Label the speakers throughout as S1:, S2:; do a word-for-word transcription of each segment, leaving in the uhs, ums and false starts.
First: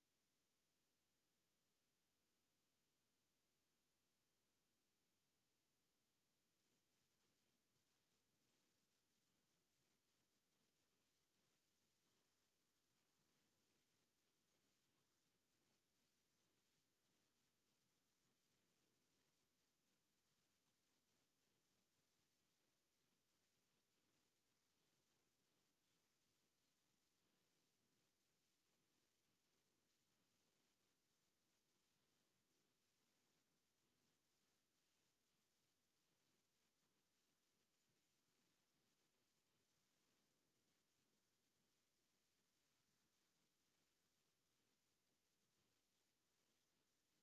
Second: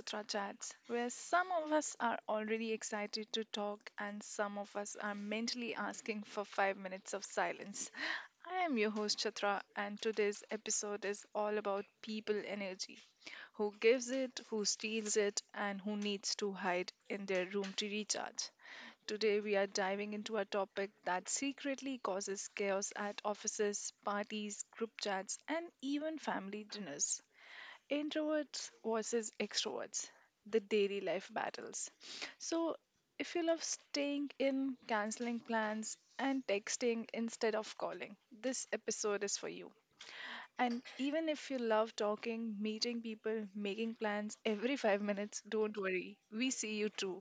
S1: Chitra Chats, where some of us are already excited to talk and some of us are mentally asking for five minutes of silence. I am your host, Chitra, and today's episode is all about people energy: who gives it, who steals it, and who needs to hide in their room to recharge. Today, we are diving into a topic that secretly causes chaos at offices, parties, group chats, and even family dinners: introverts versus extroverts, the daily life battles. So, if you love staying in, canceling plans, and texting instead of calling, this episode is for you. And even if you love talking, meeting people, making plans every five minutes, don't worry, we see you too.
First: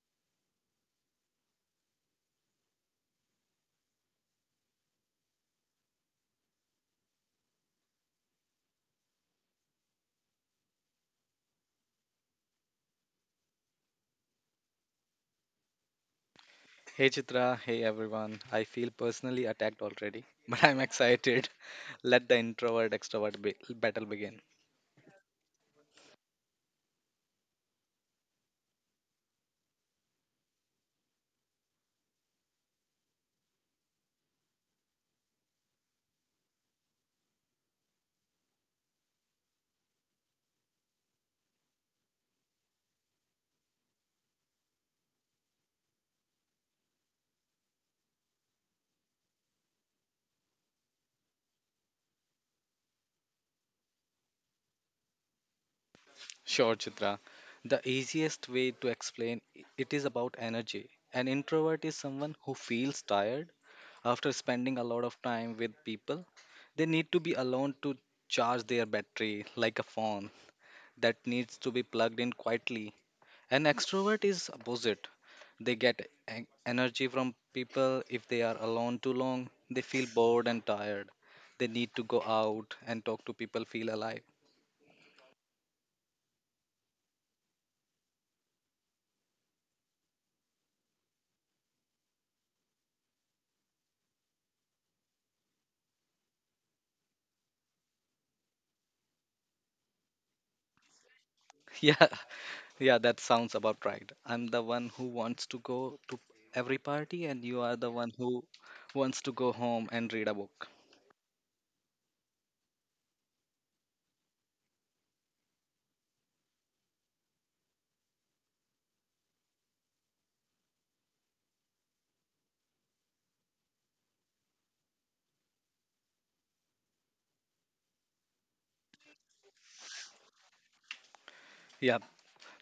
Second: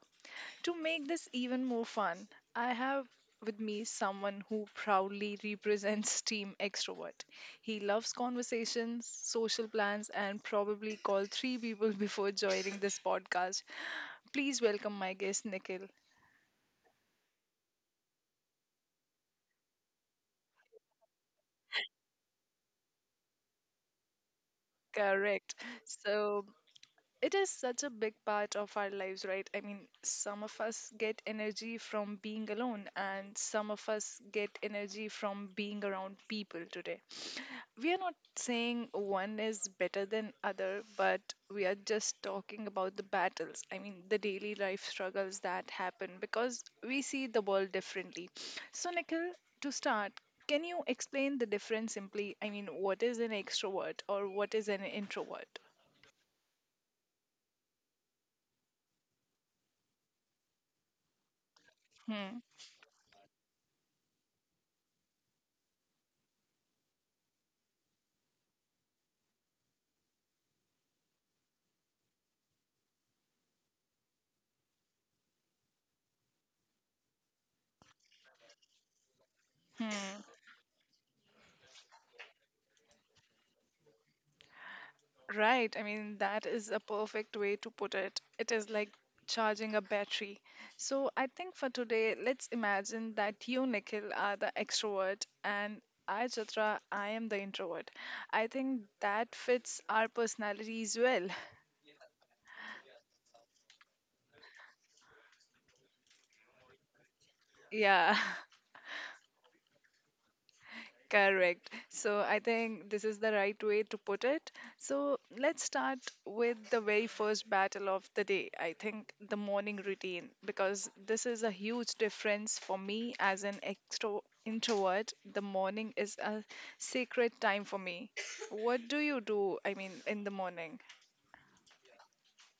S1: To make this even more fun, I have with me someone who proudly represents Team Extrovert. He loves conversations, social plans, and probably called three people before joining this podcast. Please welcome my guest, Nikhil.
S2: Hey Chitra, hey everyone. I feel personally attacked already, but I'm excited. Let the introvert extrovert be- battle begin.
S1: Correct. So, it is such a big part of our lives, right? I mean, some of us get energy from being alone, and some of us get energy from being around people today. We are not saying one is better than other, but we are just talking about the battles. I mean, the daily life struggles that happen because we see the world differently. So, Nikhil, to start, can you explain the difference simply? I mean, what is an extrovert or what is an introvert?
S2: Sure, Chitra. The easiest way to explain i- it is about energy. An introvert is someone
S1: Hmm.
S2: who feels tired after spending a lot of time with people. They need to be alone to charge their battery like a phone that needs to be plugged in quietly. An extrovert is opposite. They get en- energy from people if they are alone too long. They feel
S1: Hmm.
S2: bored and tired. They need to go out and talk to people, feel alive.
S1: Right. I mean, that is a perfect way to put it. It is like charging a battery. So I think for today, let's imagine that you, Nikhil, are the extrovert and I, Chitra, I am the introvert. I think that fits our personalities well.
S2: Yeah, yeah, that sounds about right. I'm the one who wants to go to every party, and you are the one
S1: Yeah.
S2: who wants to go home and read a book.
S1: Correct. So I think this is the right way to put it. So let's start with the very first battle of the day. I think the morning routine, because this is a huge difference for me as an extro introvert. The morning is a sacred time for me. What do you do? I mean, in the morning?
S2: Yeah,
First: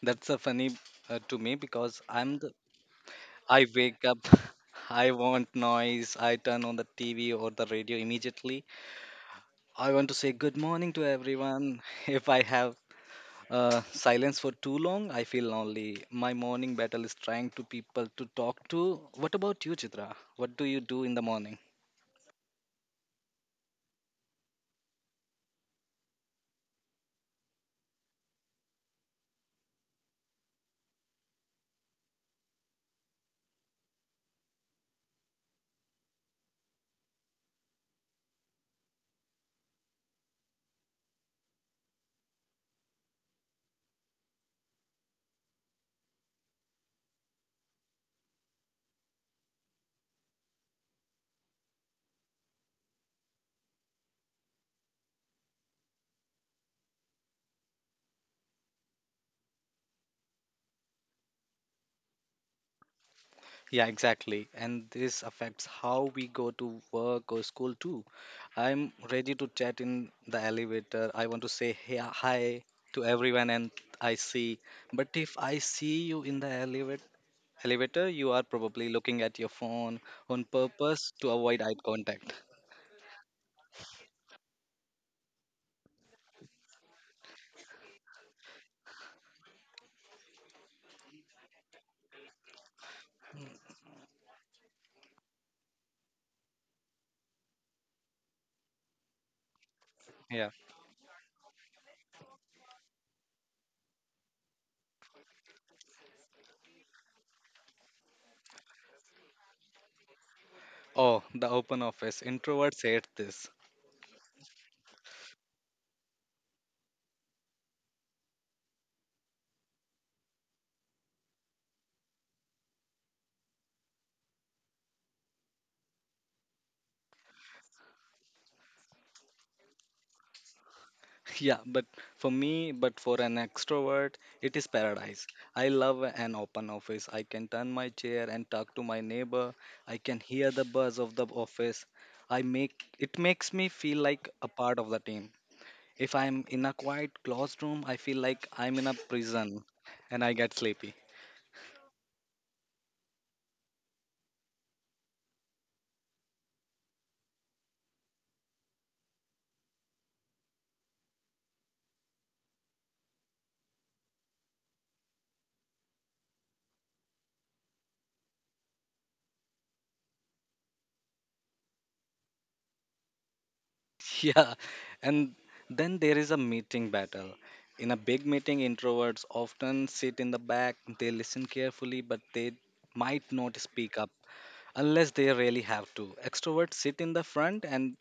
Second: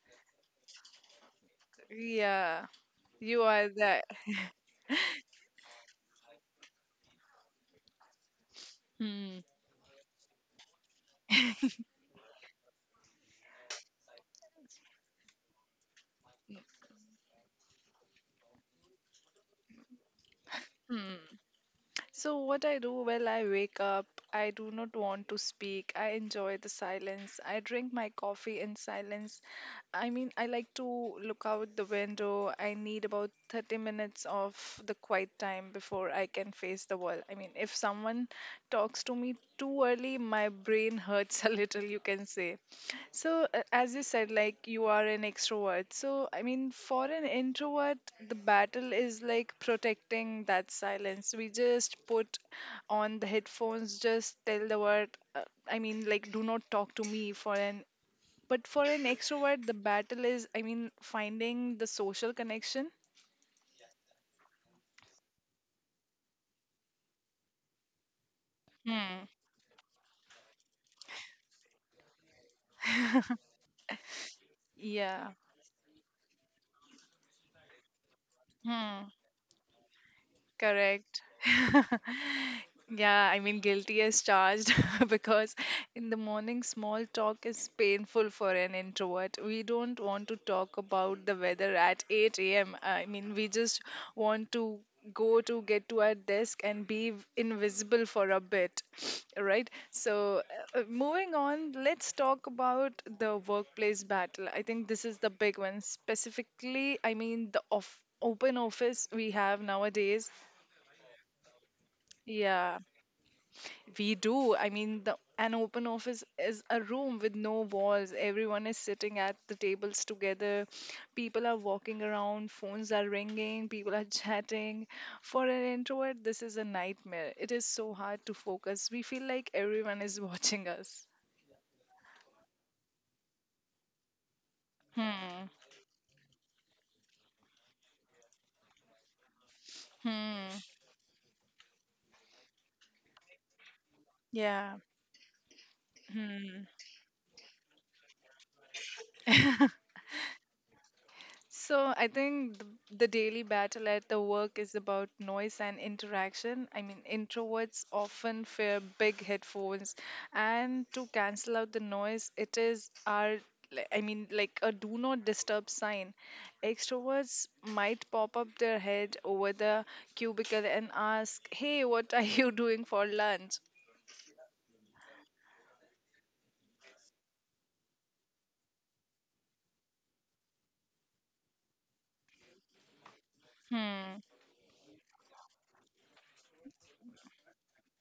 S2: that's a funny uh, to me because I'm the
S1: Yeah, you
S2: I
S1: are there.
S2: wake up. I want noise. I turn on the T V or the radio immediately.
S1: Hmm.
S2: I want to say good morning to everyone. If I have uh, silence for too long, I feel lonely. My morning battle is trying to people to talk to. What about you, Chitra? What do you do in
S1: Hmm.
S2: the morning?
S1: So, what I do. Well, I wake up, I do not want to speak. I enjoy the silence. I drink my coffee in silence. I mean, I like to look out the window. I need about thirty minutes of the quiet time before I can face the world. I mean, if someone talks to me too early, my brain hurts a little, you can say. So, uh, as you said, like you are an extrovert. So, I mean, for an introvert, the battle is like protecting that silence. We just put on the headphones, just tell the word, uh, I mean, like, do not talk to me for an. But for an extrovert, the battle is, I mean, finding the social connection.
S2: Yeah, exactly. And this affects how we go to work or school too. I'm
S1: Hmm.
S2: ready to chat in the elevator. I want to say hey, uh, hi to everyone and I see. But
S1: Yeah.
S2: if I see you in the elevator, elevator, you are probably
S1: Hmm.
S2: looking at your phone on purpose
S1: Correct.
S2: to avoid eye contact.
S1: Yeah, I mean, guilty as charged because in the morning, small talk is painful for an introvert. We don't want to talk about the weather at eight a m. I mean, we just want to go to get to our desk and be v- invisible for a bit, right? So,
S2: Yeah.
S1: uh, uh, moving on, let's talk about the workplace battle. I think this is the big one. Specifically, I mean, the off open office we have nowadays.
S2: Oh, the open office.
S1: Yeah,
S2: Introverts hate this.
S1: we do. I mean, the an open office is a room with no walls. Everyone is sitting at the tables together. People are walking around, phones are ringing, people are chatting. For an introvert, this is a nightmare. It is so hard to focus. We feel like everyone is watching us.
S2: Yeah, but for me, but for an extrovert, it is paradise.
S1: Hmm.
S2: I love an open office. I can turn my chair and talk to my neighbor. I can
S1: Hmm.
S2: hear the buzz of the office. I make it makes me feel like a
S1: Yeah.
S2: part of the team. If I'm in a quiet classroom, I feel like I'm in a prison and I get sleepy.
S1: So I think th- the daily battle at the work is about noise and interaction. I mean, introverts often fear big headphones, and to cancel out the noise, it is our li- I mean, like a do not disturb sign. Extroverts might pop up their head over the cubicle and ask, "Hey, what are you doing for lunch?"
S2: Yeah, and then there is a meeting battle. In a big meeting, introverts often sit in the back, they listen carefully, but they might not speak up
S1: Hmm.
S2: unless they really have to. Extroverts sit in the front and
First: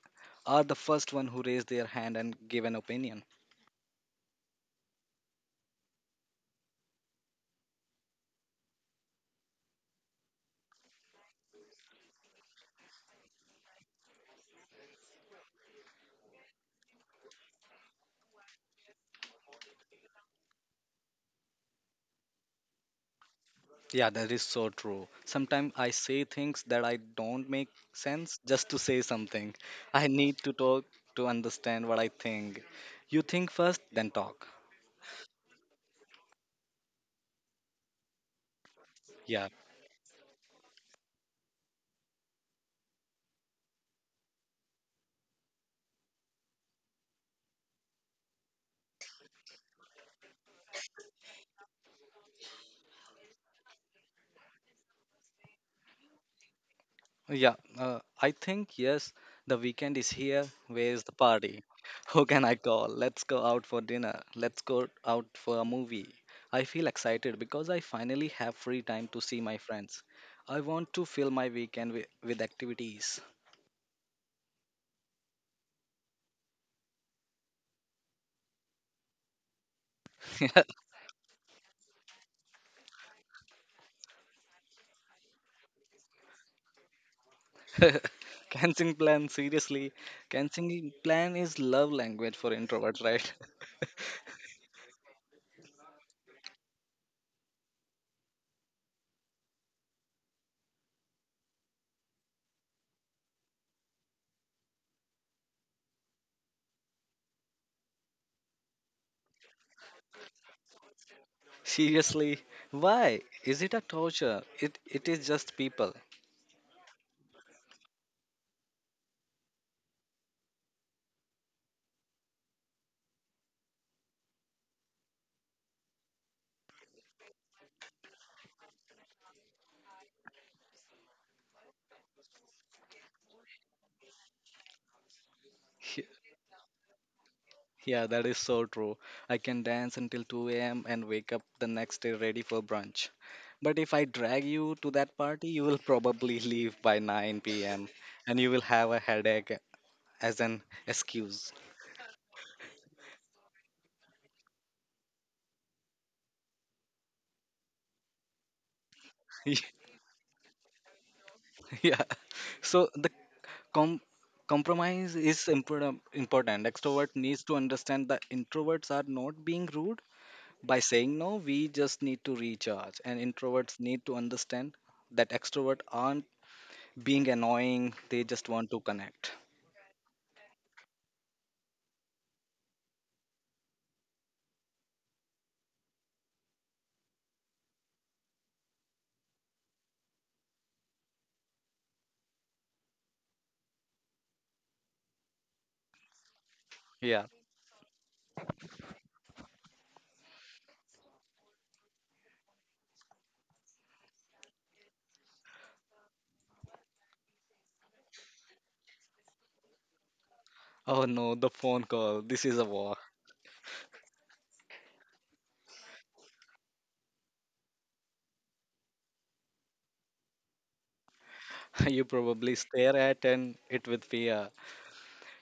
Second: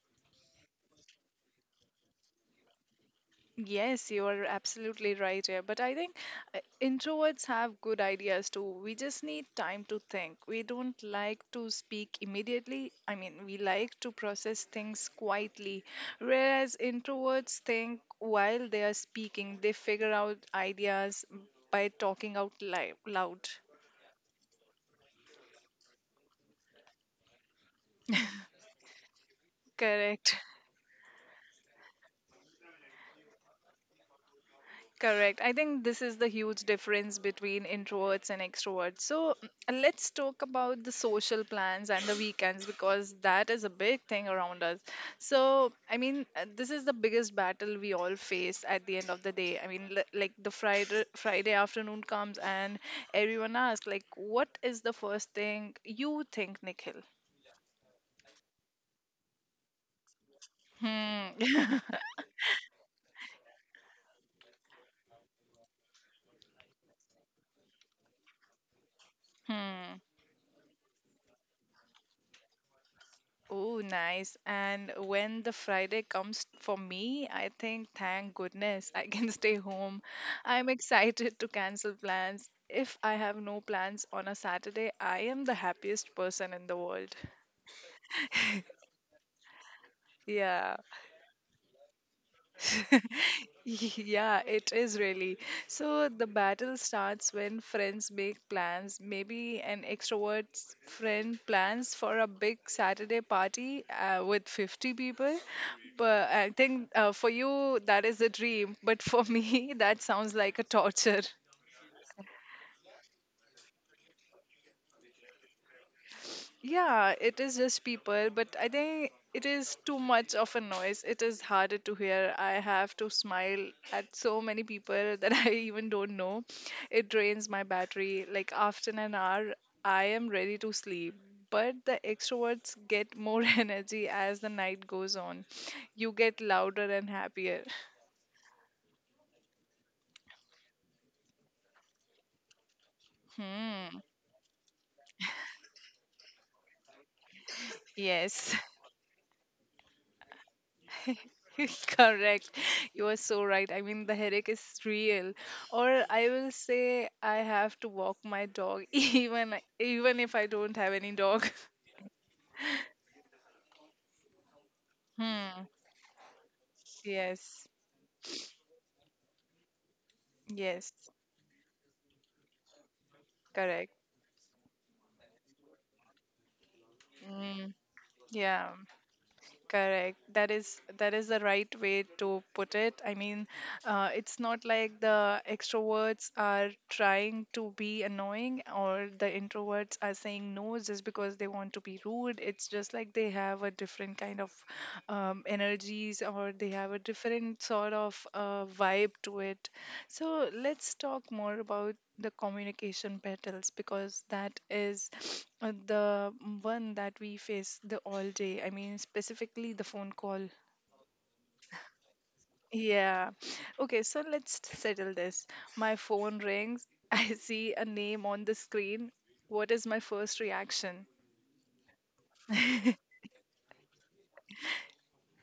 S2: are the first one who raise their hand and give an opinion.
S1: Yes, you are absolutely right here. But I think uh, introverts have good ideas too. We just need time to think. We don't like to speak immediately. I mean, we like to process things quietly. Whereas introverts think while they are speaking, they figure out ideas by talking out li- loud.
S2: Yeah, that is so true. Sometimes I say things that I don't make sense just to say something. I
S1: Correct.
S2: need to talk to understand what I think. You think first, then talk.
S1: Correct. I think this is the huge difference between introverts and extroverts. So,
S2: Yeah.
S1: mm, let's talk about the social plans and the weekends because that is a big thing around us. So, I mean, uh, this is the biggest battle we all face at the end of the day. I mean, li- like the Friday Friday afternoon comes and everyone asks, like, what is the first thing you think, Nikhil?
S2: Yeah, uh, I think yes, the weekend is here. Where's the
S1: Hmm.
S2: party? Who can I call? Let's go out for dinner. Let's go out for a movie. I feel excited because I finally have free time to see my
S1: Hmm.
S2: friends. I want to fill my weekend with, with activities.
S1: Oh, nice. And when the Friday comes for me, I think, thank goodness, I can stay home. I'm excited to cancel plans. If I have no plans on a Saturday, I am the happiest person in the world.
S2: Canceling plan, seriously.
S1: Yeah.
S2: Canceling plan is love language for introverts, right?
S1: Yeah, it is really. So the battle starts when friends make plans. Maybe an extrovert's friend plans for a big Saturday party uh, with fifty people. But I think uh, for you, that is a dream. But for me, that sounds like a torture.
S2: Seriously, why? Is it a torture? It it is just people.
S1: Yeah, it is just people, but I think it is too much of a noise. It is harder to hear. I have to smile at so many people that I even don't know. It drains my battery. Like after an hour, I am ready to sleep. But the extroverts get more energy as the night goes on. You get louder and happier.
S2: Yeah, that is so true. I can dance until two a m and wake up the next day ready for brunch. But if
S1: Hmm.
S2: I drag you to that party, you will probably leave by nine p m and you
S1: Yes.
S2: will have a headache as an excuse.
S1: Correct. You are so right. I mean, the headache is real. Or I will say I have to walk my dog even even if I don't have any dog.
S2: Yeah. So the com- compromise is
S1: Hmm.
S2: important. important. Extrovert needs to
S1: Yes.
S2: understand that introverts are not being rude by
S1: Yes.
S2: saying no. We just need to recharge, and introverts
S1: Correct.
S2: need to understand that extroverts aren't being
S1: Mm,
S2: annoying, they just
S1: yeah.
S2: want to connect.
S1: Correct. That is that is the right way to put it. I mean, uh, it's not like the extroverts are trying to be annoying or the introverts are saying no just because they want to be rude. It's just like they have a different kind of um, energies or they have a
S2: Yeah.
S1: different sort of uh, vibe to it. So let's talk more about the communication battles because that is uh, the one that we face the all day. I mean, specifically the phone call.
S2: Oh no, the phone call. This is a war.
S1: Yeah, okay, so let's settle this. My phone rings, I see a name on the screen. What is my first reaction?
S2: You probably stare at and it with fear.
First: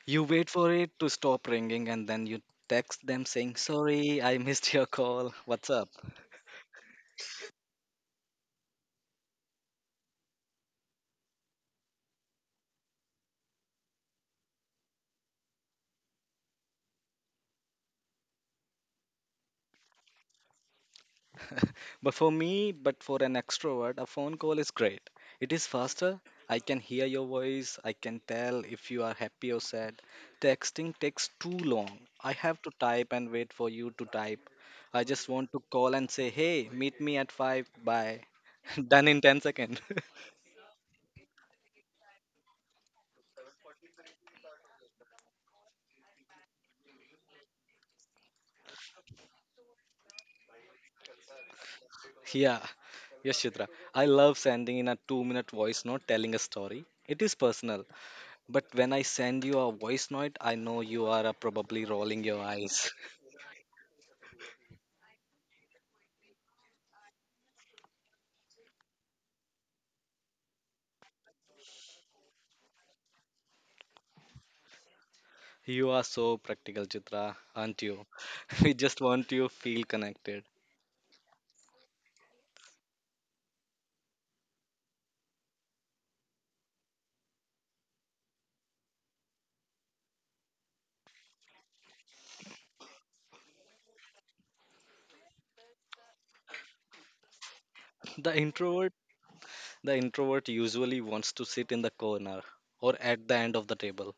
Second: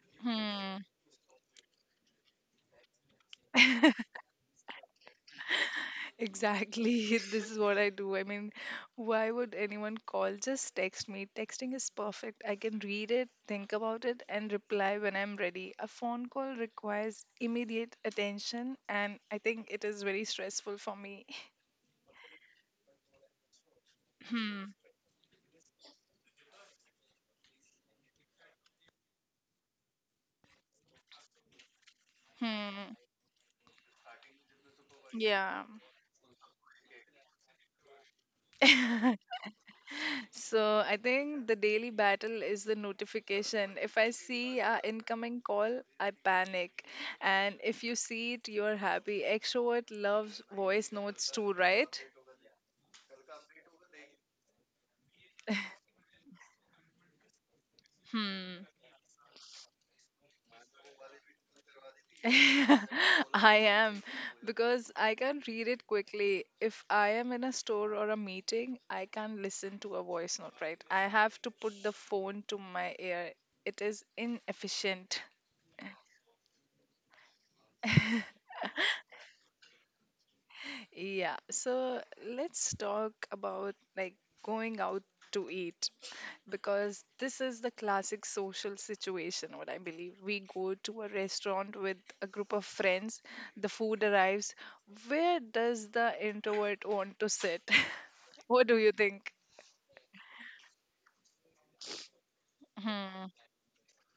S2: You wait for
S1: Hmm.
S2: it to stop ringing and then you text them saying, "Sorry, I missed your call. What's up?"
S1: Exactly. This is what I do. I mean, why would anyone call? Just text me. Texting is perfect. I can read it, think about it, and reply when I'm ready. A phone call requires immediate attention, and I think it is very stressful for me.
S2: But for me, but for an extrovert, a phone call
S1: Hmm.
S2: is great. It is faster. I can hear your voice. I can tell if you are happy or sad. Texting takes too long. I have to
S1: Hmm.
S2: type and wait for you to type. I just want
S1: Yeah.
S2: to call and say, hey, meet me at five. Bye. Done in ten seconds.
S1: So I think the daily battle is the notification. If I see an incoming call, I panic. And if you see it, you're happy. Extrovert loves voice notes too, right?
S2: yeah. Yes, Chitra. I love sending in a two minute voice note telling a story. It is personal. But
S1: Hmm.
S2: when I send you a voice note, I know you are uh, probably rolling your eyes.
S1: I am, because I can read it quickly. If I am in a store or a meeting, I can't listen to a voice note, right? I have to put the phone to my ear. It is inefficient.
S2: You are so practical, Chitra, aren't you? We just want you to feel connected.
S1: Yeah, so let's talk about like going out to eat, because this is the classic social situation, what I believe. We go to a restaurant with a group of friends, the food arrives. Where does the introvert want to sit?
S2: The
S1: What do you
S2: introvert,
S1: think?
S2: the introvert usually wants to sit in the corner or
S1: Hmm.
S2: at the end of the table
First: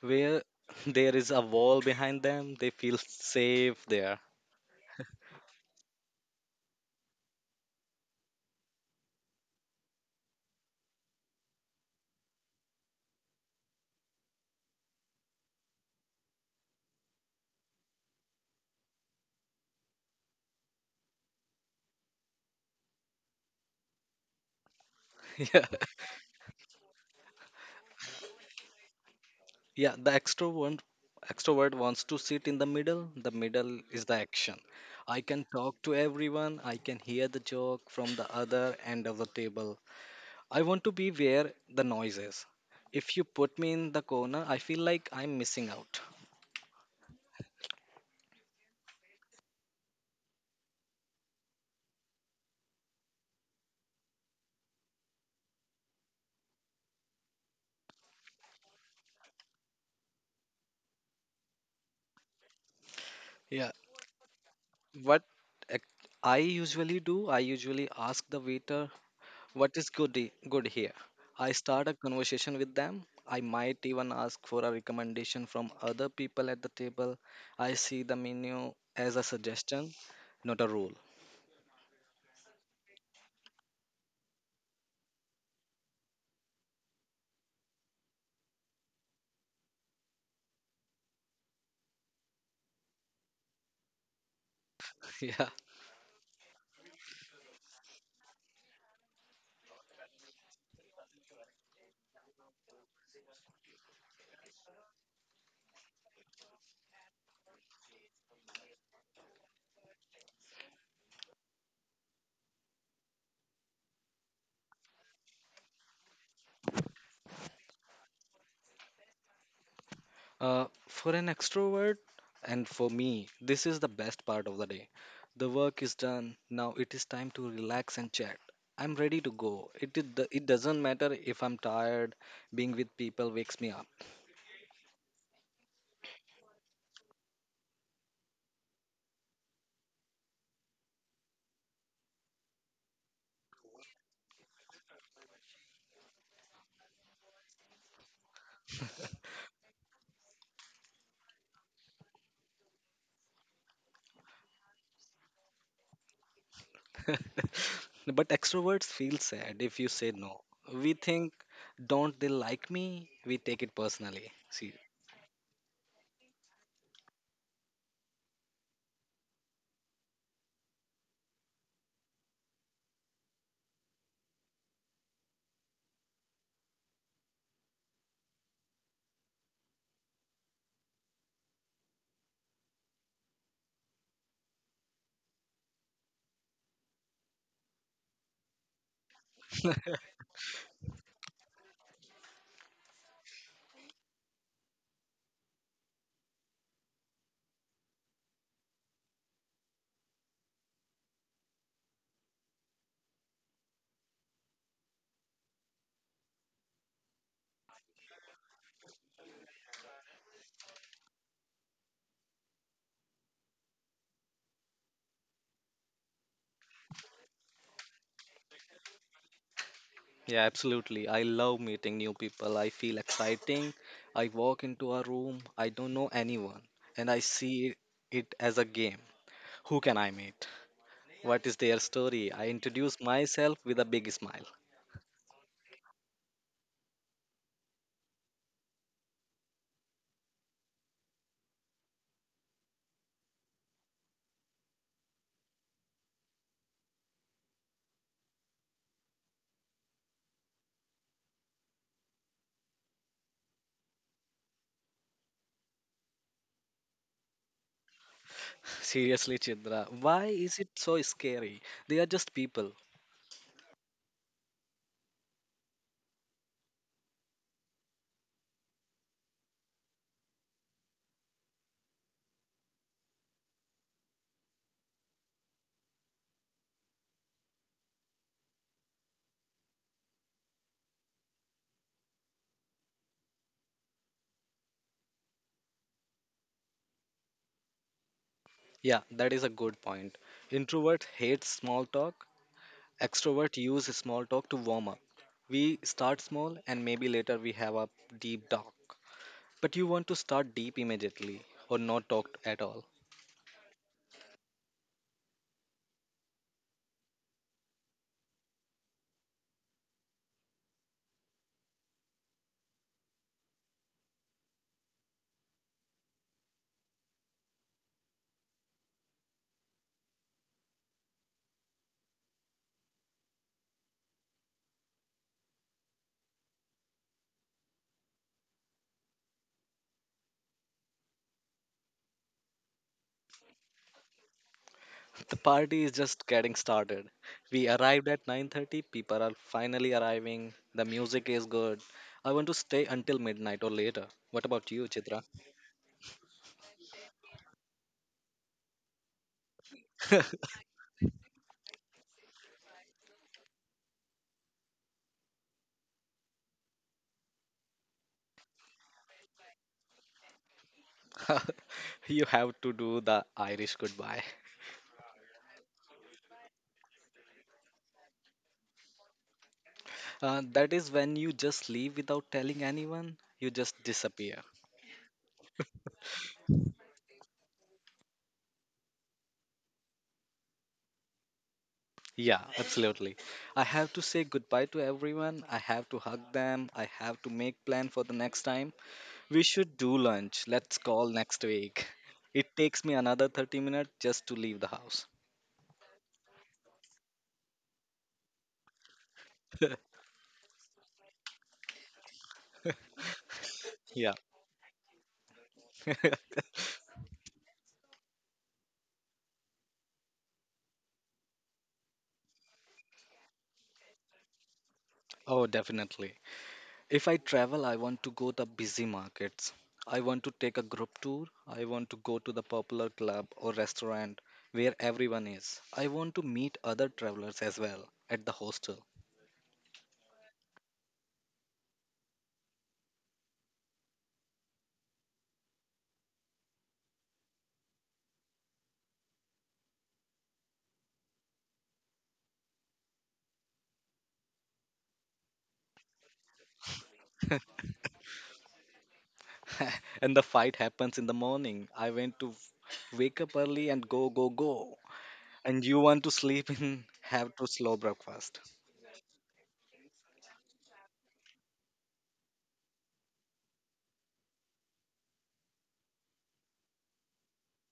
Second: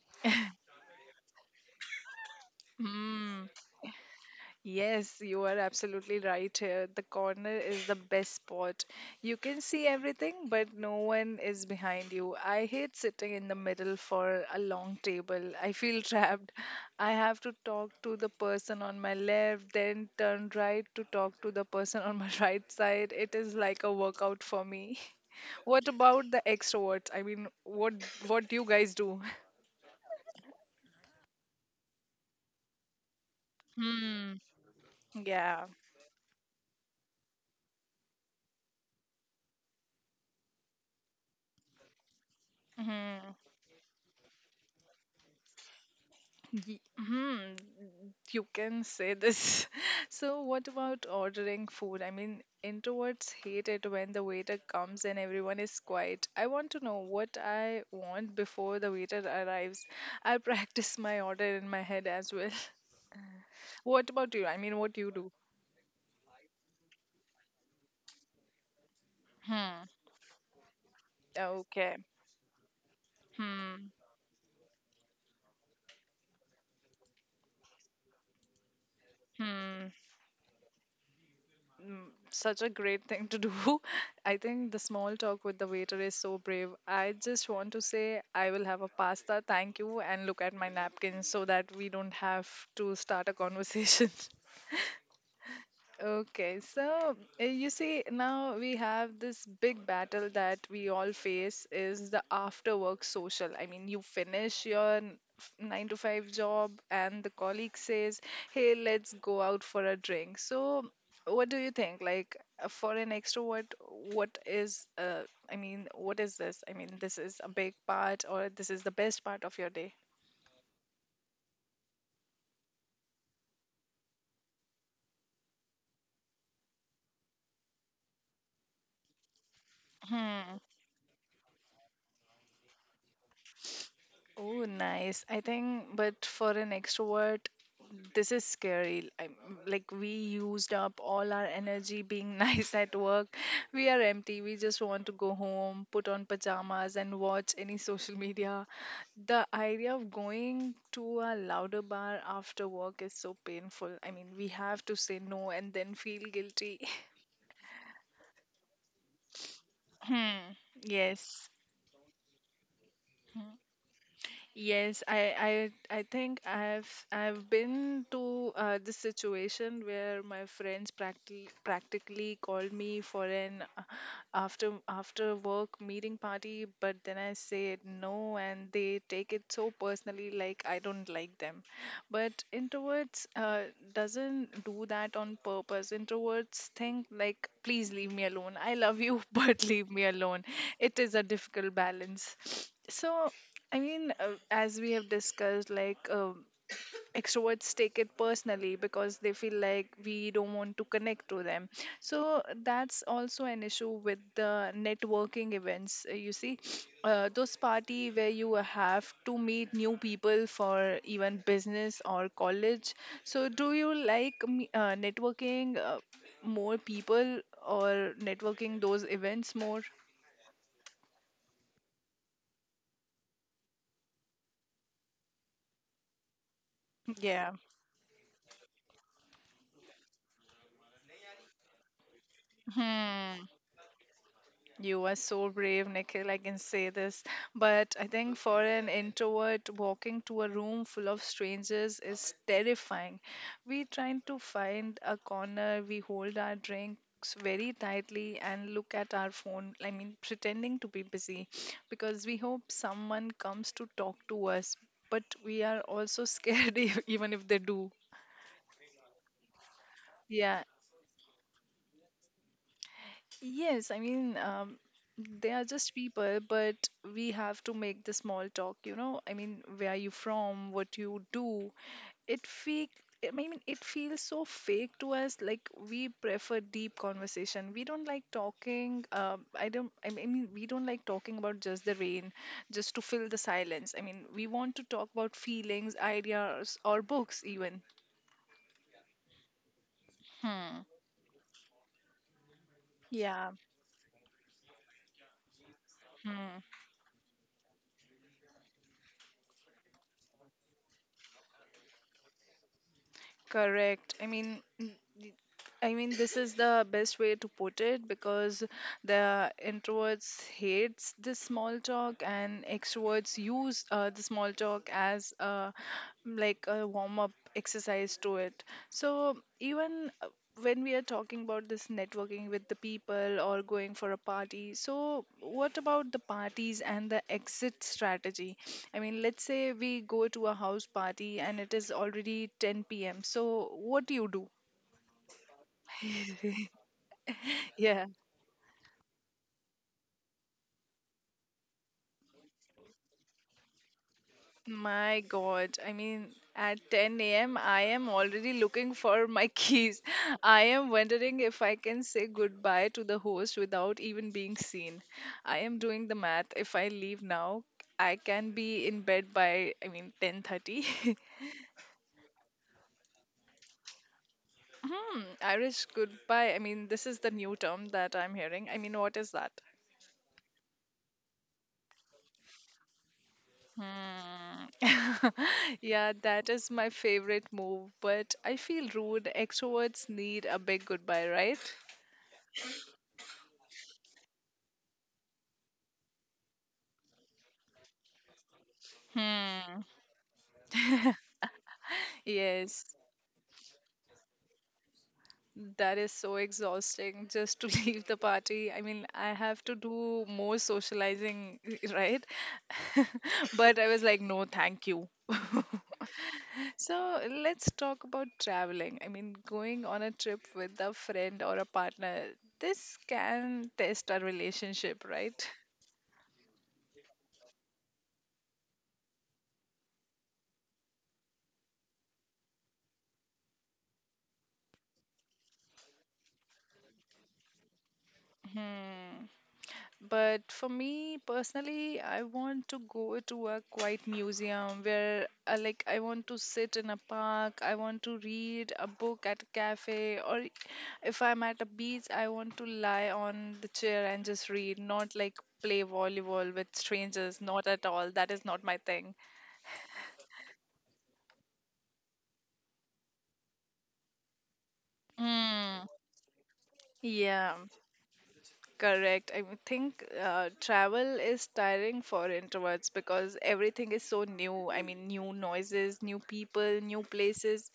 S2: where there is a wall behind them. They feel
S1: Hmm.
S2: safe there.
S1: Yes, you are absolutely right here. The corner is the best spot. You can see everything, but no one is behind you. I hate sitting in the middle for a long table. I feel trapped. I have to talk to the person on my left, then turn right to talk to the person on my right side. It is like a workout for me.
S2: Yeah,
S1: What about the extroverts? I mean, what what do you guys do?
S2: yeah. The extrovert, extrovert wants to sit in the middle. The middle is the
S1: Hmm.
S2: action. I can
S1: Yeah.
S2: talk to everyone. I can hear the joke from the other end of the table. I want to be where the noise is. If you
S1: Mm-hmm.
S2: put me in the corner, I feel like I'm missing out.
S1: Ye- Hmm, you can say this. So, what about ordering food? I mean, introverts hate it when the waiter comes and everyone is quiet. I want to know what I want before the waiter arrives. I practice my order in my head as well.
S2: Yeah.
S1: What about you? I mean, what you
S2: What
S1: do?
S2: ac- I usually do, I usually ask the waiter, what
S1: Hmm.
S2: is good, he- good here? I start a
S1: Okay.
S2: conversation with them. I might
S1: Hmm.
S2: even ask for a recommendation from other people at the table. I see the menu as a
S1: Hmm.
S2: suggestion, not a rule.
S1: mm, Such a great thing to do. I think the small talk with the waiter is so brave. I just want to say, "I will have a pasta, thank you," and look at my napkin so that we don't have to start a conversation.
S2: Yeah.
S1: Okay, so uh, you see, now we have this big battle that we all face is the after work social. I mean, you finish your n- f- nine to five job, and the colleague says, "Hey, let's go out for a drink." So, what do you think? Like, uh, for an extrovert, what is, uh, I mean, what is this? I mean, this is a big part, or this is the best part of your day?
S2: Uh, for an extrovert and for me, this is the best part of the day. The work is done. Now it is time to relax and chat. I'm ready to go. It did the, it doesn't matter if I'm tired. Being with people wakes me up.
S1: Oh, nice. I think, but for an extrovert, this is scary. I like, we used up all our energy being nice at work. We are empty. We just want to go home, put on pajamas, and watch any social media. The idea of going to a louder bar after work is so painful. I mean, we have to say no and then feel guilty.
S2: But extroverts feel sad if you say no.
S1: Hmm.
S2: We think,
S1: Yes.
S2: don't they like me? We
S1: Hmm.
S2: take it personally. See,
S1: Yes, I, I, I think I've I've been to uh, this situation where my friends practically practically called me for an uh, after after work meeting party, but then I said no, and they take it so personally, like I don't like them. But introverts uh, doesn't do that on purpose. Introverts think like, please leave me alone. I love you, but leave me alone. It is a difficult balance. So I mean, uh, as we have discussed, like um extroverts take it personally because they feel like we don't want to connect to them. So that's also an issue with the networking events. uh, You see, uh, those party where you have to meet new people for even business or college. So do you like me- uh, networking uh, more people or networking those events more?
S2: yeah, absolutely. I love meeting new people. I feel exciting. I walk into a room. I don't know anyone, and I
S1: Yeah.
S2: see it as a game. Who can I meet? What is their story? I introduce
S1: Hmm.
S2: myself with a big smile.
S1: You are so brave, Nikhil. I can say this. But I think for an introvert, walking to a room full of strangers is terrifying. We trying to find a corner, we hold our drinks very tightly and look at our phone. I mean, pretending to be busy because we hope someone comes to talk to us, but we are also scared even if they do.
S2: Seriously, Chidra, why is
S1: Yeah,
S2: it so scary? They are just people.
S1: yes, I mean, um, they are just people, but we have to make the small talk, you know. I mean, where are you from? What you do? It fake. I mean, it feels so fake to us. Like we prefer deep conversation. We don't like talking. Um, I don't. I mean, we don't like talking about just the rain, just to fill the silence. I mean, we want to talk about feelings, ideas, or books even.
S2: Yeah, that is a good point.
S1: Hmm.
S2: Introvert hates small talk.
S1: Yeah.
S2: Extrovert use small talk to warm up. We start
S1: Hmm.
S2: small and maybe later we have a deep talk. But you want to start deep immediately or not talk at all.
S1: Correct. I mean, n- y- I mean, this is the best way to put it because the introverts hates this small talk and extroverts use uh, the small talk as a, like a warm up exercise to it. So even uh, when we are talking about this networking with the people or going for a party, so what about the parties and the exit strategy? I mean, let's say we go to a house party and it is already ten p m. So, what do you do?
S2: The party is just getting started. We
S1: Yeah,
S2: arrived at nine thirty. People are finally arriving. The music is good. I want to stay until midnight or later. What about you,
S1: my
S2: Chitra?
S1: God. I mean, at ten a m, I am already looking for my keys. I am wondering if I can say goodbye to the host without even being seen. I am doing the math. If I leave now, I can be in bed by, I mean, ten thirty.
S2: you have to do the Irish goodbye.
S1: Hmm, Irish goodbye. I mean, this is the new term that I'm hearing. I mean, what is that?
S2: Uh, that is when you just leave without telling anyone. You just disappear.
S1: Hmm. Yeah, that is my favorite move, but I feel rude. Extroverts need a big goodbye, right?
S2: Yeah, absolutely. I have to say goodbye to everyone. I have to hug them. I have to make plan for the next time. We should
S1: Hmm.
S2: do lunch. Let's call next week. It
S1: Yes,
S2: takes me another thirty minutes just to leave the house.
S1: that is so exhausting just to leave the party. I mean, I have to do more socializing, right? But I was
S2: Yeah.
S1: like, no, thank you. So let's talk about traveling. I mean, going on a trip with a friend or a partner, this can test a relationship, right?
S2: Oh, definitely. If I travel, I want to go to busy markets. I want to take a group tour. I want to go to the popular club or restaurant where everyone is. I want to meet other travelers as well at the hostel.
S1: Hmm. But for me personally, I want to go to a quiet museum where, uh, like, I want to sit in a park, I want to read a book at a cafe, or if I'm at a beach, I want to lie on the chair and just read, not like play volleyball with strangers, not at all. That is not my thing.
S2: and the fight happens in the morning. I want to wake up early and go, go, go. And you
S1: Mm.
S2: want to sleep in, have to
S1: Yeah.
S2: slow breakfast.
S1: Correct. I would think uh, travel is tiring for introverts because everything is so new. I mean, new noises, new people, new places.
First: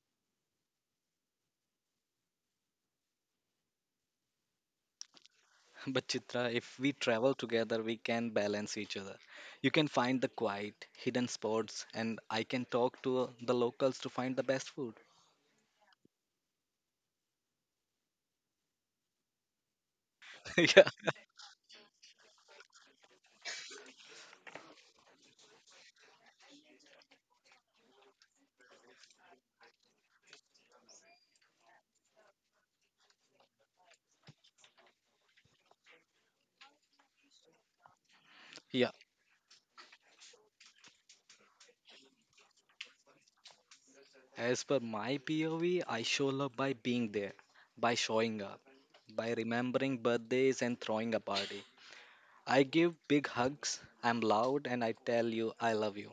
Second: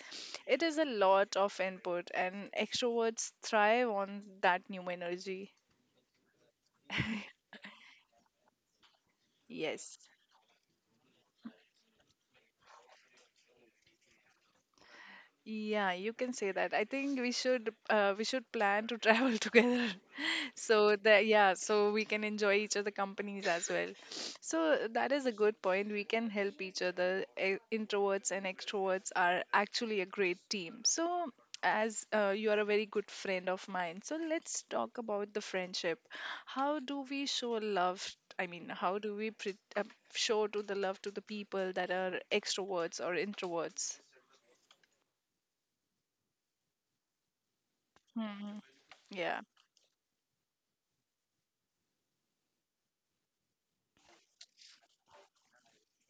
S1: It is a lot of input, and extroverts thrive on that new energy.
S2: But Chitra, if we travel together, we can balance each other. You can
S1: Yes.
S2: find the quiet, hidden spots, and I can talk to the locals to find the best food.
S1: Yeah, you can say that. I think we should uh, We should plan to travel together.
S2: Yeah,
S1: So that, yeah, so we can enjoy each other companies as well, so that is a good point, we can help each other. E- introverts and extroverts are actually a great team. So, as uh, you are a very good friend of mine, so let's talk about the friendship. How do we show love? I mean
S2: yeah.
S1: how do we pre- uh, Show to the love to the people that are extroverts or introverts.
S2: As per my P O V, I show love by being there, by showing up,
S1: Hmm.
S2: by
S1: Yeah.
S2: remembering birthdays and throwing a party. I give big hugs, I'm loud, and I tell you I love you.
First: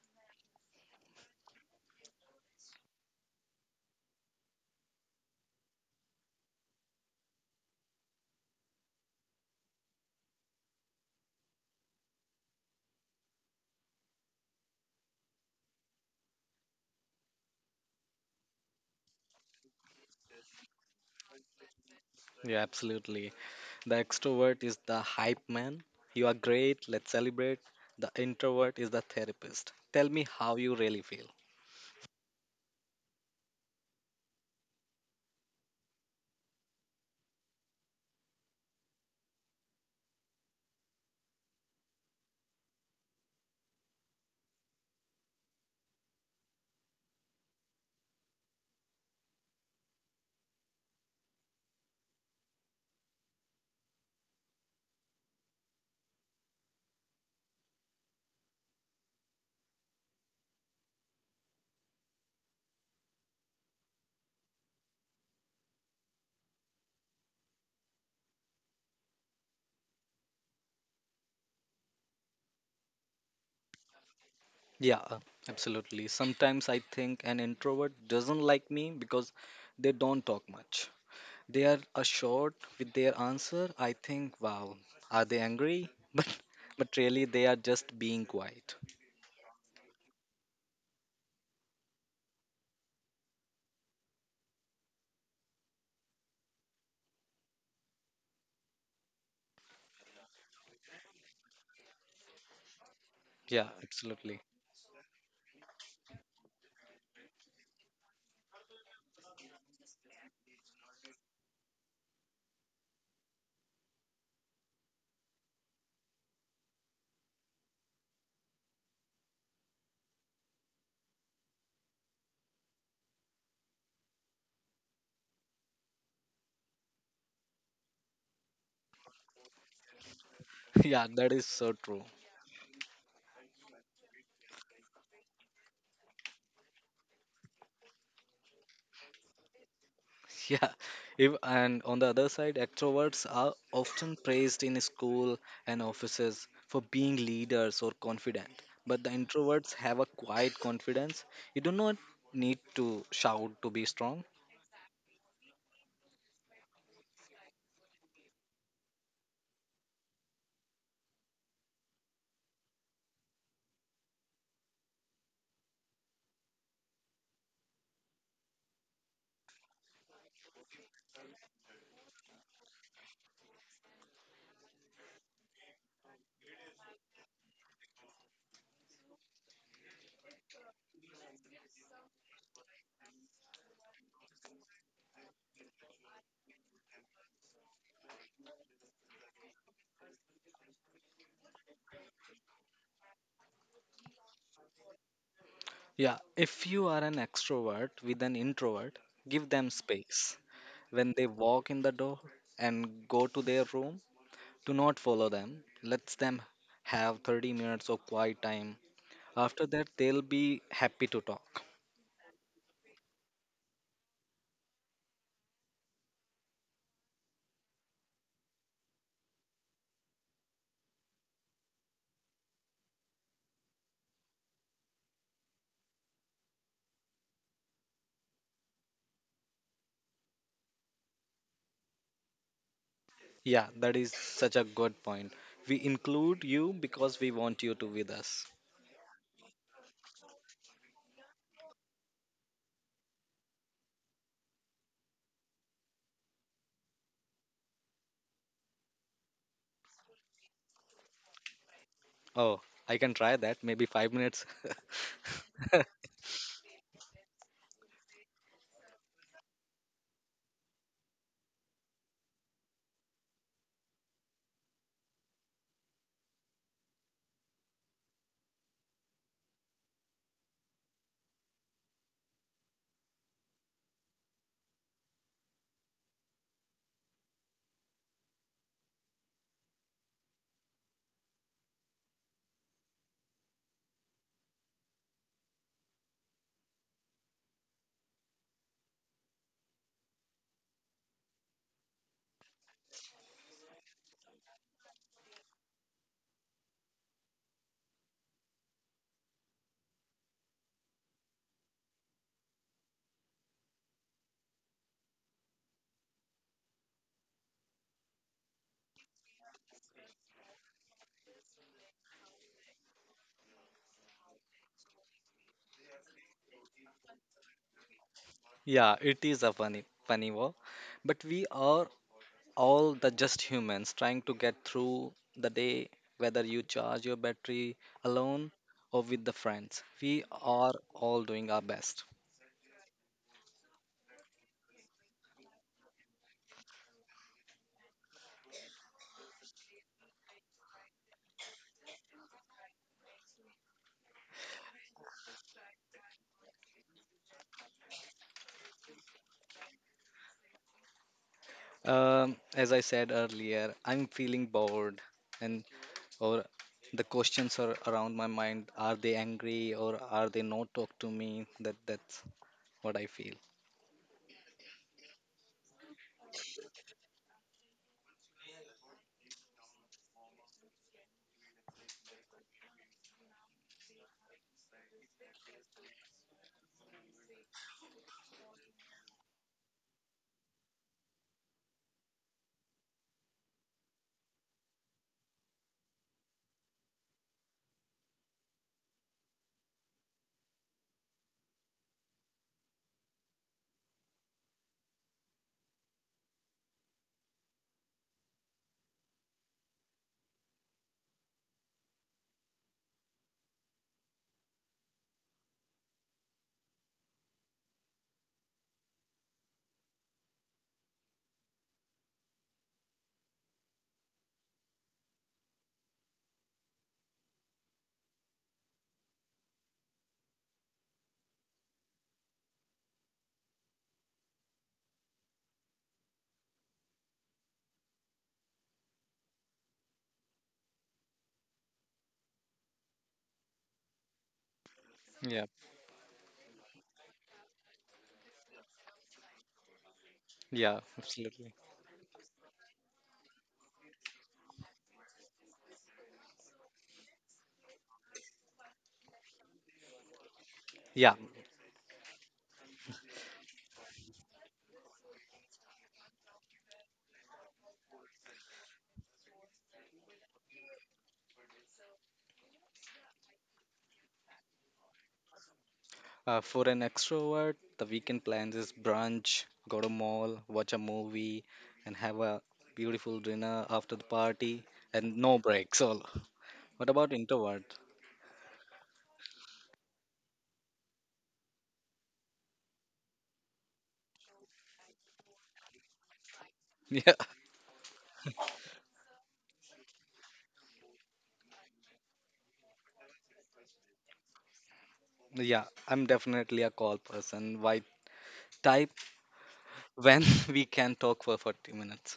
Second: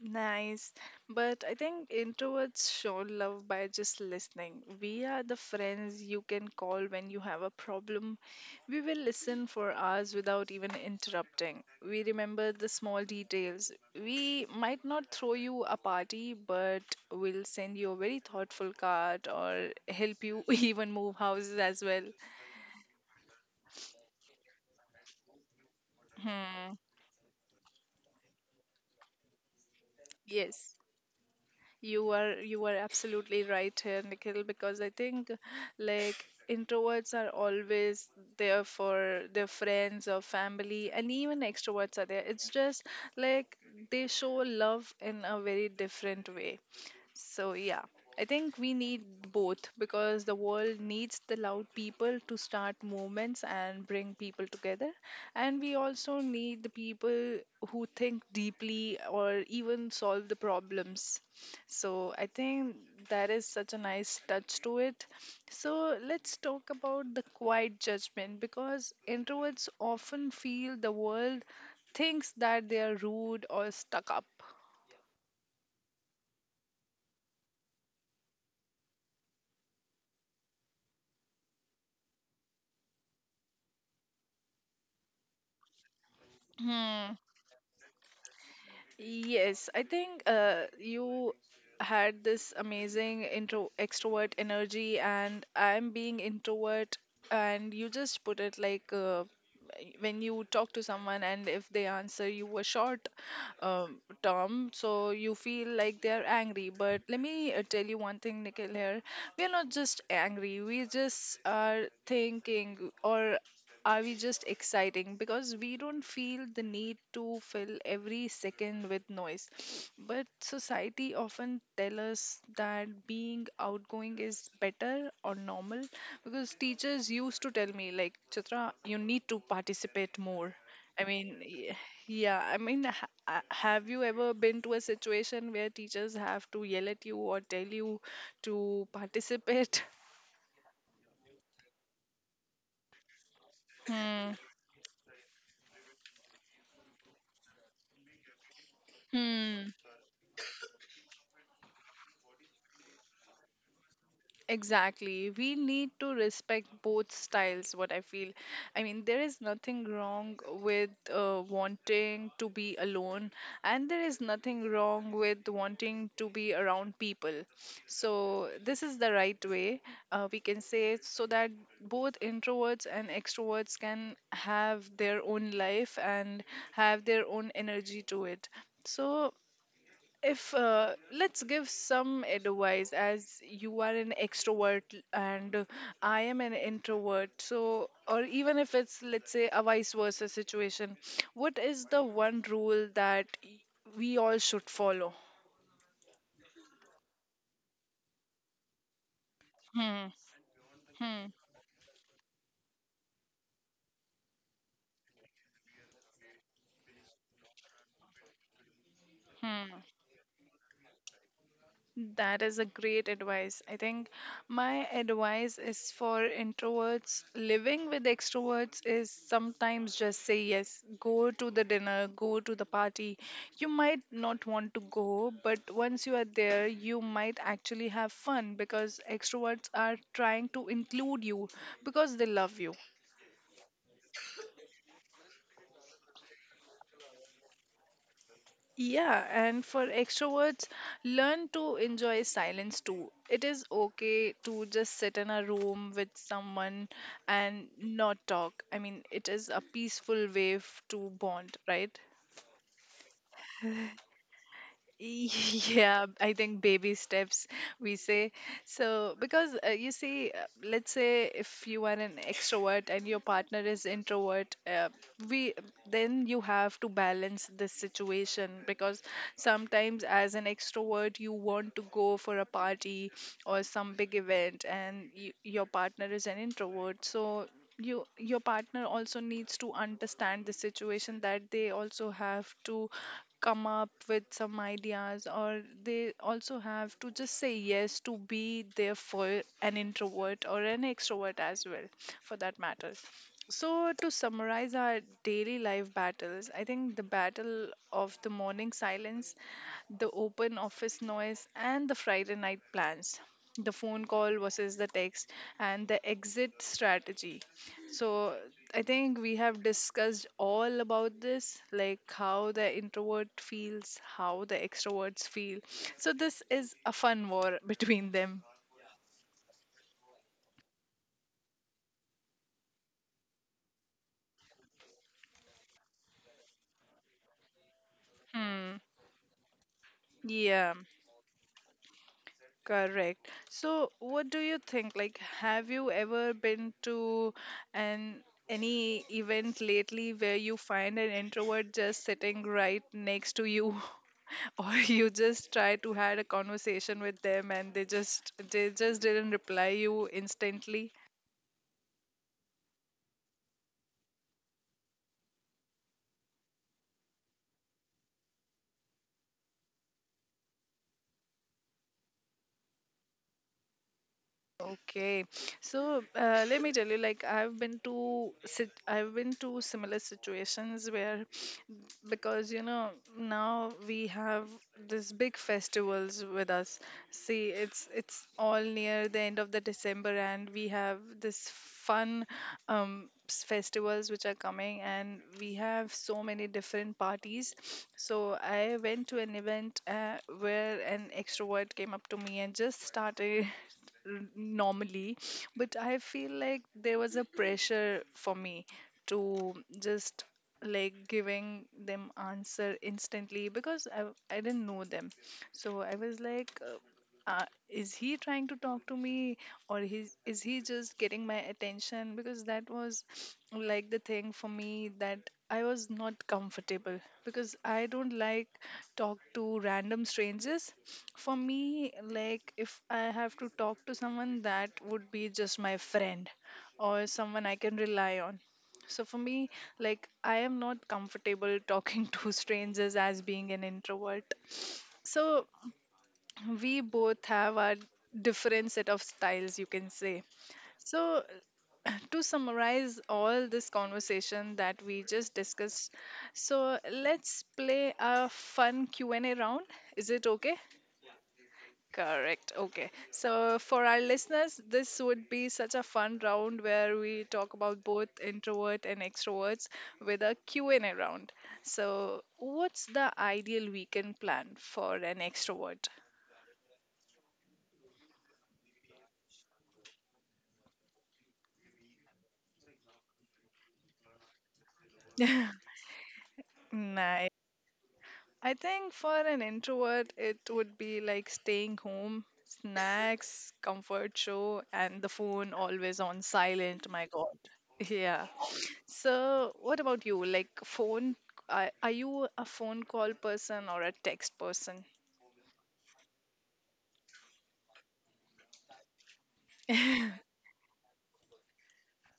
S1: Nice. But I think introverts show love by just listening. We are the friends you can call when you have a problem. We will listen for hours without even interrupting. We remember the small details. We might not throw you a party, but we'll send you a very thoughtful card or help you even move houses as well.
S2: Yeah, absolutely. The extrovert is the hype man. You are
S1: Hmm.
S2: great, let's celebrate. The introvert is the therapist. Tell me how
S1: Yes.
S2: you really feel.
S1: You are you are absolutely right here, Nikhil, because I think like introverts are always there for their friends or family, and even extroverts are there. It's just like they show love in a very different way. So, yeah, I think we need both because the world needs the loud people to start movements and bring people together. And we also need the people who think deeply or even solve the problems. So, I think that is such a nice touch to it. So, let's talk about the quiet judgment because introverts often feel the world thinks that they are rude or stuck up.
S2: Yeah, uh, absolutely. Sometimes I think an introvert doesn't like me because they don't talk much. They are assured with their answer. I think, wow, are they angry? But but
S1: Hmm.
S2: really they are just being quiet.
S1: Yes, I think uh, you had this amazing intro extrovert energy, and I'm being introvert, and you just put it like uh, when you talk to someone, and if they answer you a short
S2: Yeah,
S1: um,
S2: absolutely.
S1: term, so you feel like they are angry. But let me uh, tell you one thing, Nikhil. Here, we are not just angry; we just are thinking, or are we just exciting because we don't feel the need to fill every second with noise, but society often tell us that being outgoing is better or normal, because teachers used to tell me like, Chitra, you need to participate more. i
S2: Yeah, that
S1: mean
S2: is so
S1: y-
S2: true.
S1: yeah, I mean, ha- ha- have you ever been to a situation where teachers have to yell at you or tell you to participate?
S2: Yeah, if, and on the other side, extroverts are often
S1: Hmm.
S2: praised in school and offices for being leaders or confident. But the
S1: Hmm.
S2: introverts have a quiet confidence. You do not need to shout to be strong.
S1: Exactly. We need to respect both styles, what I feel. I mean, there is nothing wrong with uh, wanting to be alone, and there is nothing wrong with wanting to be around people. So, this is the right way, uh, we can say, so that both introverts and extroverts can have their own life and have their own energy to it. So, if uh, let's give some advice, as you are an extrovert and uh, I am an introvert, so, or even if it's, let's say, a vice versa situation, what is the one rule that y- we all should follow?
S2: Yeah, if you are an extrovert with an introvert, give them
S1: Hmm.
S2: space. When they
S1: Hmm.
S2: walk in the door and go to their room, do not follow them. Let them have thirty minutes of quiet time.
S1: Hmm.
S2: After that, they'll be happy to talk.
S1: That is a great advice. I think my advice is for introverts living with extroverts is sometimes just say yes. Go to the dinner, go to the party. You might not want to go, but once you are there, you might actually have fun because extroverts are trying to include you because they love you.
S2: Yeah, that is such a good point. We include you because we want you to with us.
S1: Yeah, and for extroverts, learn to enjoy silence too. It is okay to just sit in a room with someone and not talk. I mean, it is a peaceful way f- to bond, right?
S2: Oh, I can try that. Maybe five minutes.
S1: Yeah, I think baby steps, we say. So, because uh, you see, uh, let's say if you are an extrovert and your partner is introvert, uh, we then you have to balance this situation because sometimes as an extrovert you want to go for a party or some big event and y your partner is an introvert, so you your partner also needs to understand the situation, that they also have to come up with some ideas, or they also have to just say yes to be there for an introvert or an extrovert as well, for that matter. So, to summarize our daily life battles, I think the battle of the morning silence, the open office noise, and the Friday night plans, the phone call versus the text, and the exit strategy. So, I think we have discussed all about this, like how the introvert feels, how the extroverts feel. So this is a fun war between them.
S2: yeah, it is a funny, funny war. But we are all the just humans trying to get through the day, whether you charge your battery alone
S1: Hmm.
S2: or with the friends. We
S1: Yeah.
S2: are all doing our best.
S1: Correct. So, what do you think? Like, have you ever been to an any event lately where you find an introvert just sitting right next to you, or you just try to had a conversation with them and they just they just didn't reply you instantly?
S2: Um, as I said earlier, I'm feeling bored and or the questions are around my mind are they angry or are they not talk to me that that's what I feel.
S1: Okay, so uh, let me tell you, like I've been to sit, I've been to similar situations where, because you know now we have this big festivals with us. See, it's it's all near the end of the December, and we have this fun um, s- festivals which are coming, and we have so many different parties. So I went to an event uh, where an extrovert came up to me and just started r- normally, but I feel like there was a pressure for me to just like giving them answer instantly because i, I didn't know them, so I was like uh, uh, is he trying to talk to me or he's, is he just getting my attention, because that was like the thing for me that I was not comfortable because I don't like talk to random strangers. For me, like if I have to talk to someone, that would be just my friend or someone I can rely on. So for me, like I am not comfortable talking to strangers as being an introvert. So
S2: Yeah,
S1: we both have our different set of styles, you can say.
S2: yeah
S1: So,
S2: absolutely.
S1: to summarize all this conversation that we just discussed, so let's play a fun Q and A round. Is it okay?
S2: Yeah,
S1: Correct. Okay. So for our listeners, this would be such a fun round where we talk about both introvert and extroverts with a Q and A round. So what's the ideal weekend plan for an extrovert?
S2: uh, for an extrovert the weekend plans is brunch, go to mall, watch a movie, and have a beautiful dinner after the party, and no breaks all. What about
S1: Nice.
S2: introvert?
S1: I think for an introvert, it would be like staying home, snacks, comfort show, and the phone always on silent. My
S2: Yeah,
S1: God. Yeah. So, what about you? Like, phone, are, are you a phone call person or a text person?
S2: yeah I'm definitely a call person. Why type when we can talk for forty minutes?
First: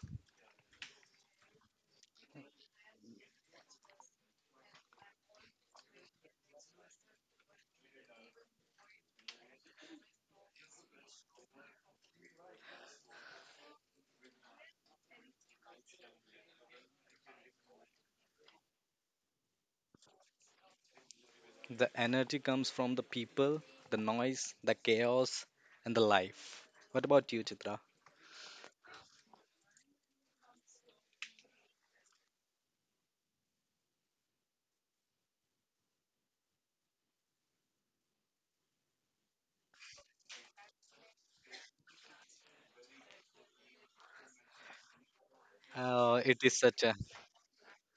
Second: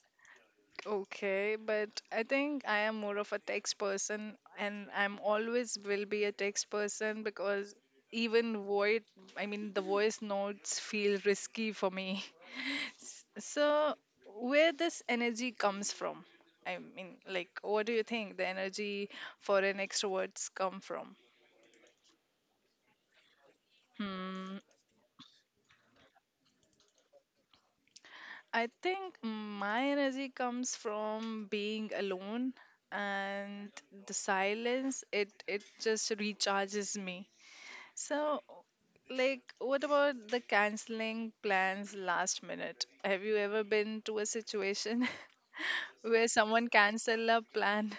S1: Okay, but I think I am more of a text person and I'm always will be a text person because even void, I mean, the voice notes feel risky for me. So, where this energy comes from? I mean, like, what do you think the energy for an extroverts come from?
S2: The energy comes from the people, the noise,
S1: Hmm.
S2: the chaos, and the life. What about you, Chitra?
S1: I think my energy comes from being alone and the silence. It it just recharges me. So, like, what about the canceling plans last minute? Have you ever been to a situation
S2: Uh,
S1: where
S2: it is
S1: someone
S2: such a
S1: cancel a plan?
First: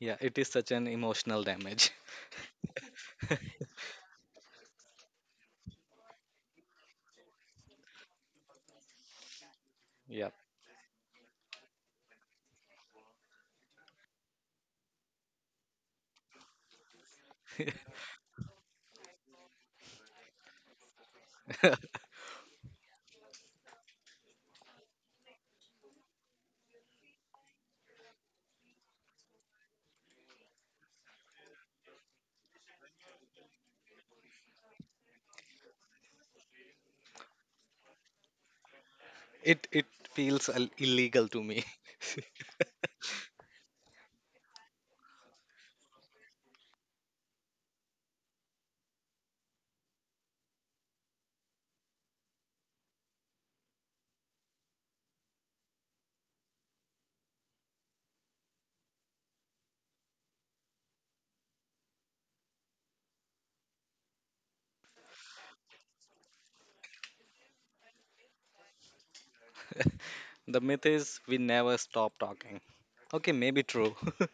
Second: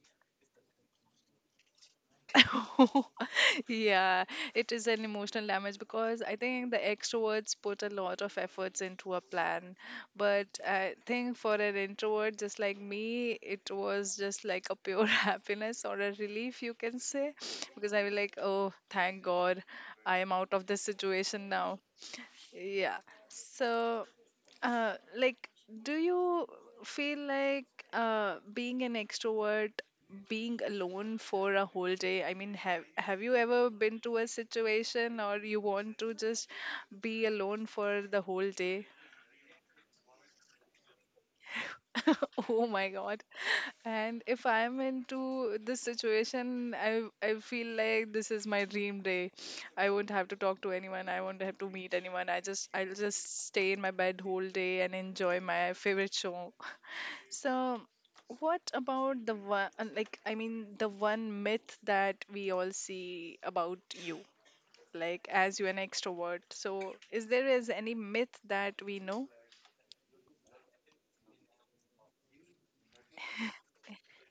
S2: yeah, it is such an emotional damage.
S1: Yeah, it is an emotional damage because I think the extroverts put a lot of efforts into a plan.
S2: Yeah,
S1: But I think for an introvert just like me, it was just like a pure happiness or a relief, you can say. Because I was like, oh, thank God, I am out of this situation now. Yeah. So uh, like, do you feel like uh, being an extrovert, being alone for a whole day? I mean, have have you ever been to a situation or you want to just be alone for the whole day?
S2: it it feels ill- illegal to me.
S1: Oh my God. And if I'm into this situation, I I feel like this is my dream day. I won't have to talk to anyone. I won't have to meet anyone. I just I'll just stay in my bed whole day and enjoy my favorite show. So, what about the one, uh, like, I mean, the one myth that we all see about you, like, as you're an extrovert? So, is there is any myth that we know?
S2: the myth is we never stop talking. Okay, maybe true.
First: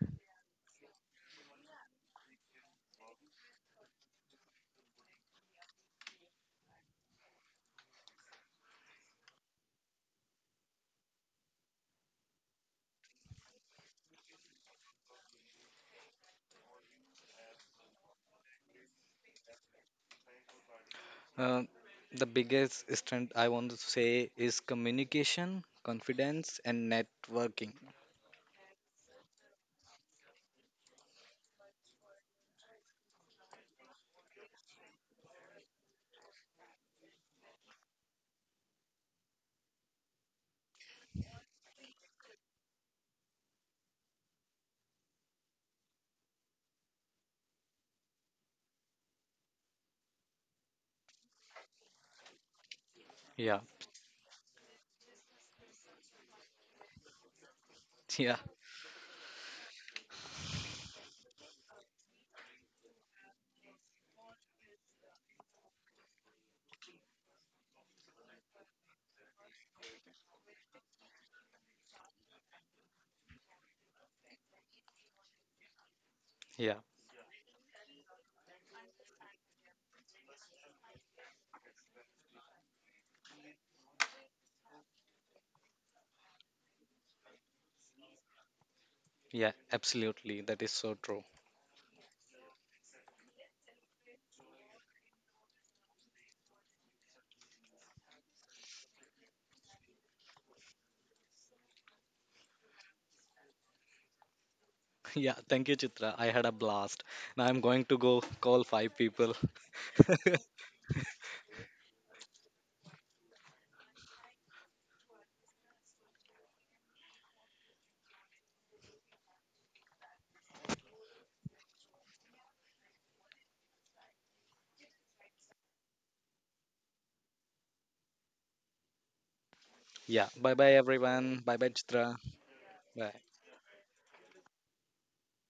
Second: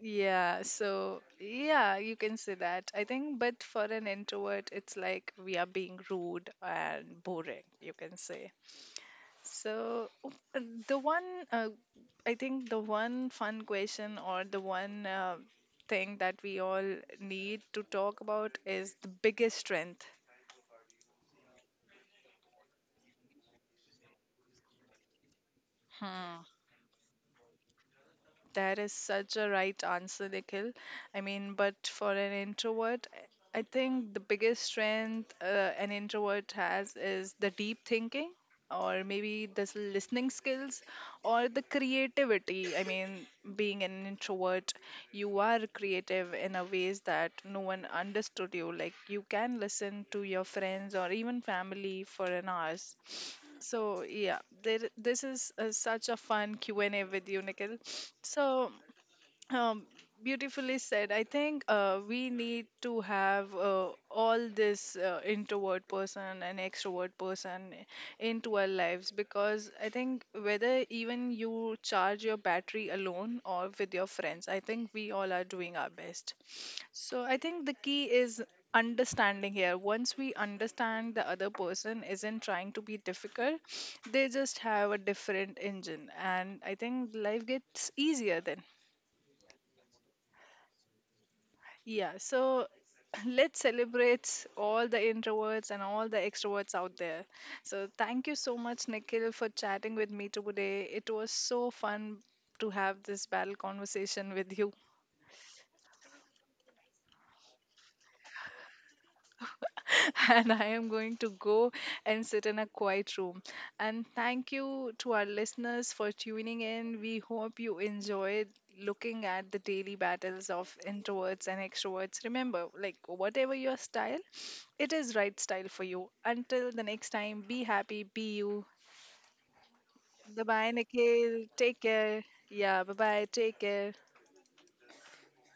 S1: Yeah, so yeah, you can say that. I think, but for an introvert, it's like we are being rude and boring, you can say. So uh, the one, uh, I think the one fun question or the one uh, thing that we all need to talk about is the biggest strength.
S2: Uh, the biggest strength I want to say is communication,
S1: Hmm.
S2: confidence, and networking.
S1: That is such a right answer, Nikhil. I mean, but for an introvert, I I think the biggest strength uh, an introvert has is the deep thinking, or maybe the s- listening skills, or the creativity. I mean, being an introvert you are creative in a ways that no one understood you, like you can listen to your friends or even family for an hour.
S2: Yeah,
S1: So yeah there, this is uh, such a fun Q and A with you, Nikhil.
S2: yeah,
S1: So um, beautifully said. I think uh, we need to have uh, all this uh, introvert person and extrovert person into our lives, because I think whether even you charge your battery alone or with your friends, I think we all are doing our best.
S2: yeah,
S1: So I think the key is understanding here. Once we understand the other person isn't trying to be difficult, they just have a different engine, and I think life gets easier then.
S2: yeah, absolutely. That is so true.
S1: Yeah, so let's celebrate all the introverts and all the extroverts out there. So thank you so much, Nikhil, for chatting with me today. It was so fun to have this battle conversation with you.
S2: Yeah, thank you, Chitra. I had a blast. Now I'm going to go call five people.
S1: And I am going to go and sit in a quiet room. And thank you to our listeners for tuning in. We hope you enjoyed looking at the daily battles of introverts and extroverts. Remember, like, whatever your style, it is right style for you. Until the next time, be happy, be you.
S2: yeah,
S1: Bye
S2: bye
S1: bye,
S2: bye, everyone.
S1: Nikhil.
S2: Bye bye,
S1: Take
S2: Chitra.
S1: care. Yeah, bye
S2: Bye.
S1: bye. Take care.